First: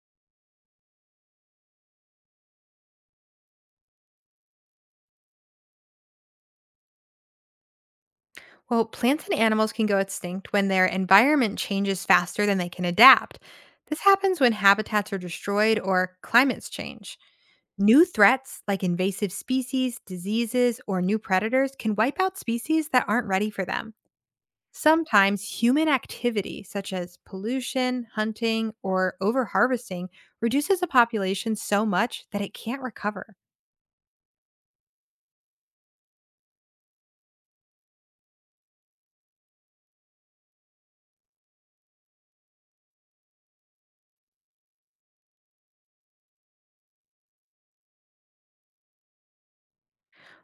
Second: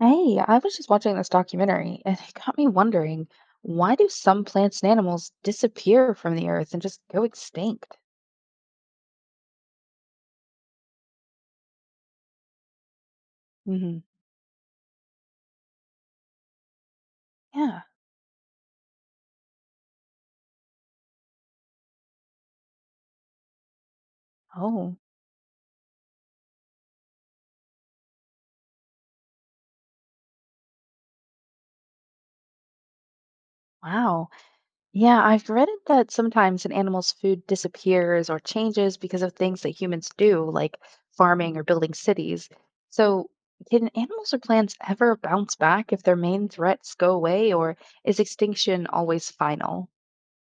Hey, I was just watching this documentary and it got me wondering, why do some plants and animals disappear from the earth and just go extinct? Well, plants and animals can go extinct when their environment changes faster than they can adapt. Hmm. This happens when habitats are destroyed or climates change. Yeah. New threats like invasive species, diseases, or new predators can wipe out species that aren't ready for them. Oh, Sometimes human activity, such as pollution, hunting, or overharvesting, reduces a population so much that it can't recover. wow. Yeah, I've read it that sometimes an animal's food disappears or changes because of things that humans do, like farming or building cities. So, can animals or plants ever bounce back if their main threats go away, or is extinction always final?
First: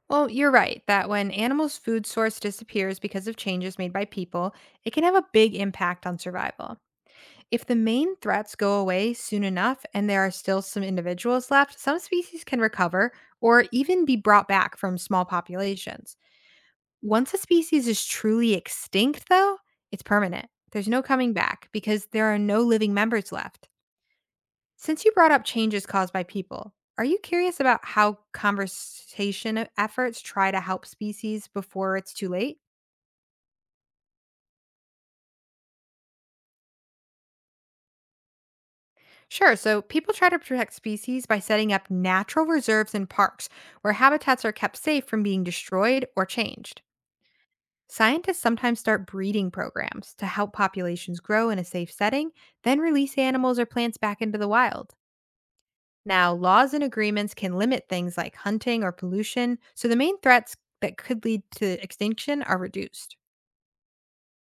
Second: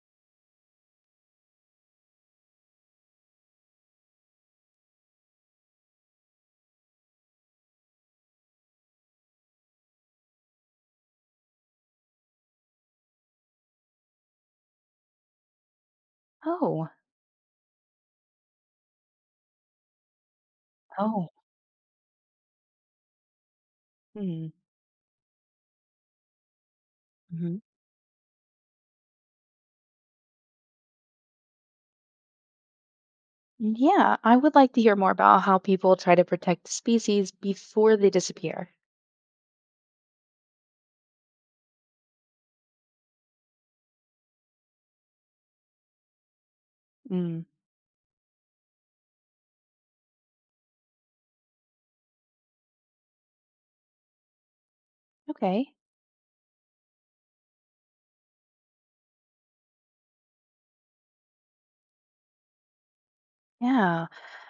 Well, you're right that when animals' food source disappears because of changes made by people, it can have a big impact on survival. If the main threats go away soon enough and there are still some individuals left, some species can recover or even be brought back from small populations. Oh, Once a species is truly extinct, though, it's permanent. There's no oh. coming back because there are no living members left. Hmm. Since you brought up changes caused by people, are you curious about how efforts try to help species before it's too late? Yeah, I would like to hear more about how people try to protect species before they disappear. Sure. So, people try to protect species by setting up natural reserves and parks where habitats are kept safe from being destroyed or changed. Mm, Scientists sometimes start breeding programs to help populations grow in a safe setting, then release animals or plants back into the wild. okay. Now, laws and agreements can limit things like hunting or pollution, so the main threats that could lead to extinction are reduced. Yeah.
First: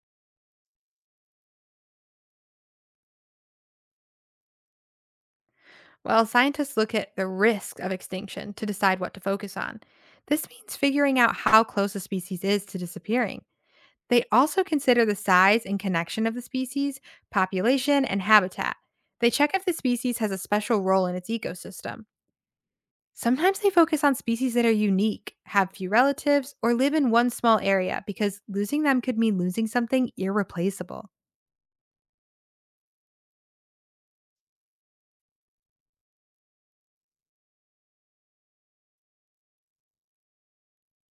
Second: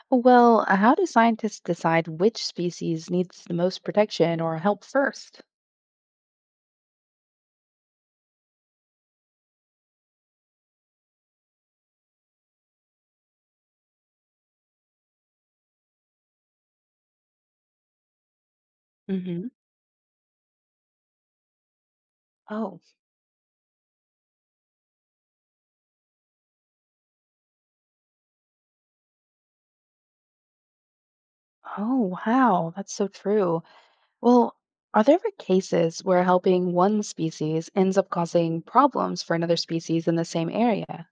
Well, how do scientists decide which species needs the most protection or help 1st? While scientists look at the risk of extinction to decide what to focus on, this means figuring out how close a species is to disappearing. They also consider the size and connection of the species, population, and habitat. They Mm-hmm. check if the species has a special role in its ecosystem. Oh, Sometimes they focus on species that are unique, have few relatives, or live in one small area because losing them could mean losing something irreplaceable. oh, wow. That's so true. Well, are there ever cases where helping one species ends up causing problems for another species in the same area?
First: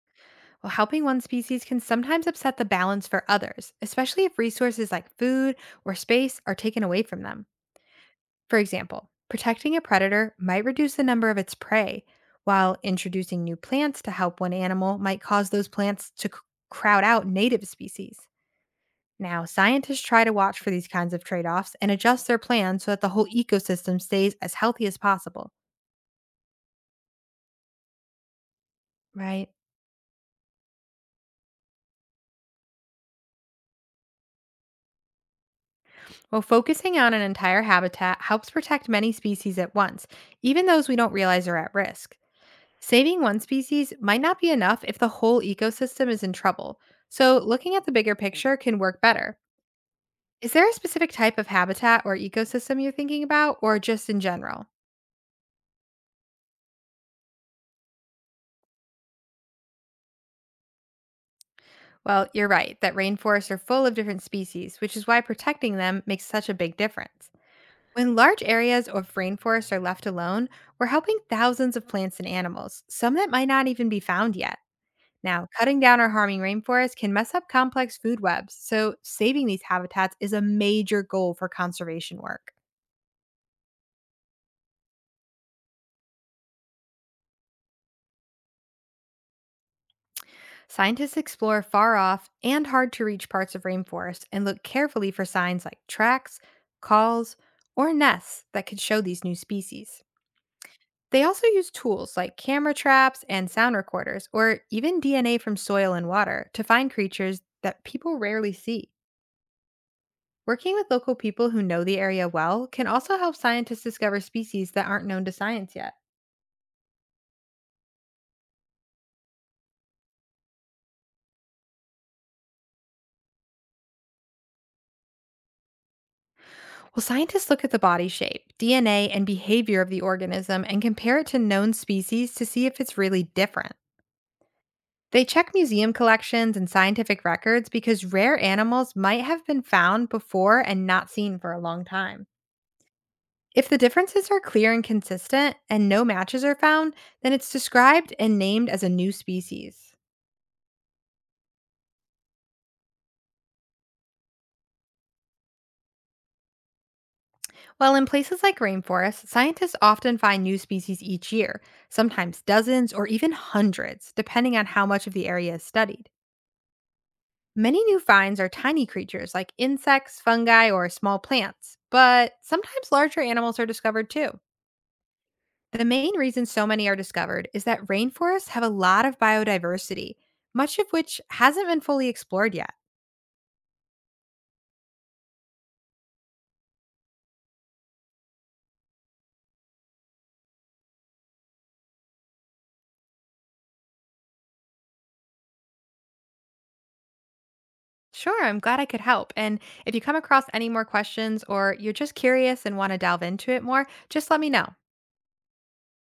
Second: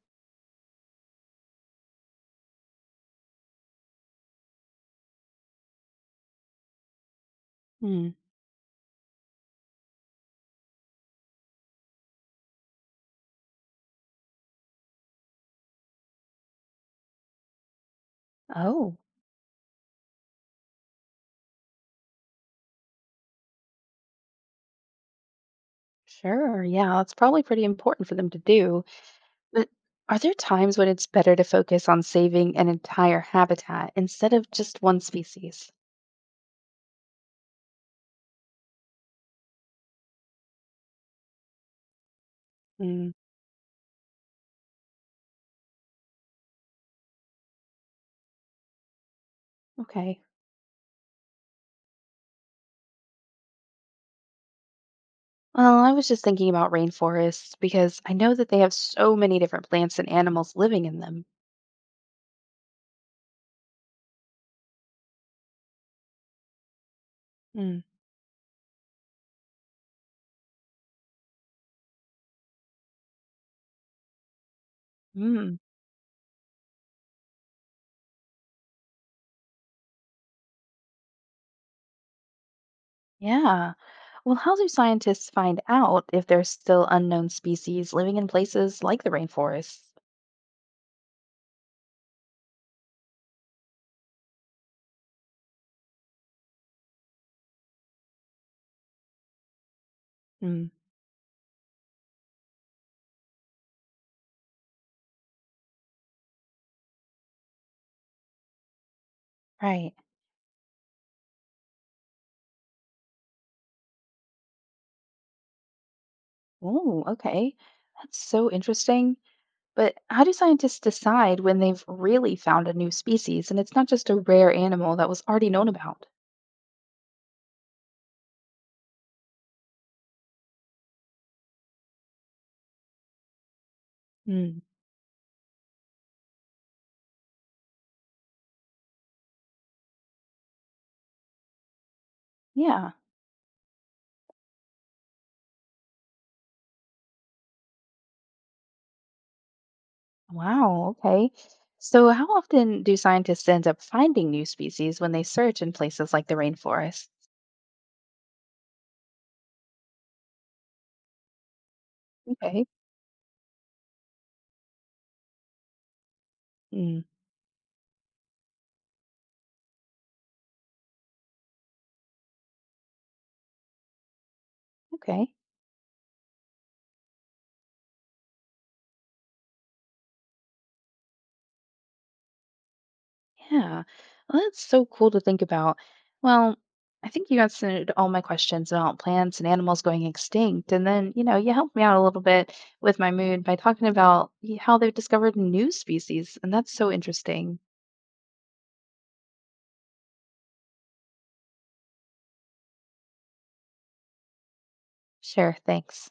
While helping one species can sometimes upset the balance for others, especially if resources like food or space are taken away from them. Hmm. For example, protecting a predator might reduce the number of its prey, while introducing new plants to help one animal might cause those plants crowd out native species. Oh, Now, scientists try to watch for these kinds of trade offs and adjust their plans so that the whole ecosystem stays as healthy as possible. sure. Yeah, that's probably pretty important for them to do. Right. But are there times when it's better to focus on saving an entire habitat instead of just one species? Well, focusing on an entire habitat helps protect many species at once, even those we don't realize are at risk. Mm, Saving one species might not be enough if the whole ecosystem is in trouble, so looking at the bigger picture can work better. okay. Is there a specific type of habitat or ecosystem you're thinking about, or just in general? Well, I was just thinking about rainforests because I know that they have so many different plants and animals living in them. Well, you're right that rainforests are full of different species, which is why protecting them makes such a big difference. Mm, When large areas of rainforests are left alone, we're helping thousands of plants and animals, some that might not even be found yet. Now, mm, cutting down or harming rainforests can mess up complex food webs, so saving these habitats is a major goal for conservation work. yeah. Well, how do scientists find out if there's still unknown species living in places like the rainforests? Scientists explore far off and hard to reach parts of rainforests and look carefully for signs like tracks, calls, or nests that could show these new species. Mm, They also use tools like camera traps and sound recorders, or even DNA from soil and water, to find creatures that people rarely see. right. Working with local people who know the area well can also help scientists discover species that aren't known to science yet. Oh, okay. That's so interesting. But how do scientists decide when they've really found a new species and it's not just a rare animal that was already known about? Well, scientists look at the body shape, DNA, and behavior of the organism and compare it to known species to see if it's really different. Mm. They check museum collections and scientific records because rare animals might have been found before and not seen for a long time. Yeah. If the differences are clear and consistent and no matches are found, then it's described and named as a new species. Wow. Okay. So, how often do scientists end up finding new species when they search in places like the rainforest? While in places like rainforests, scientists often find new species each year, sometimes Okay. dozens or even hundreds, depending on how much of the area is studied. Mm. Many new finds are tiny creatures like insects, fungi, or small plants, but sometimes larger animals are discovered too. Okay. The main reason so many are discovered is that rainforests have a lot of biodiversity, much of which hasn't been fully explored yet. Yeah. Well, that's so cool to think about. Well, I think you answered all my questions about plants and animals going extinct. And then you helped me out a little bit with my mood by talking about how they've discovered new species. And that's so interesting. Sure, I'm glad I could help. And if you come across any more questions or you're just curious and want to delve into it more, just let me know. Sure. Thanks.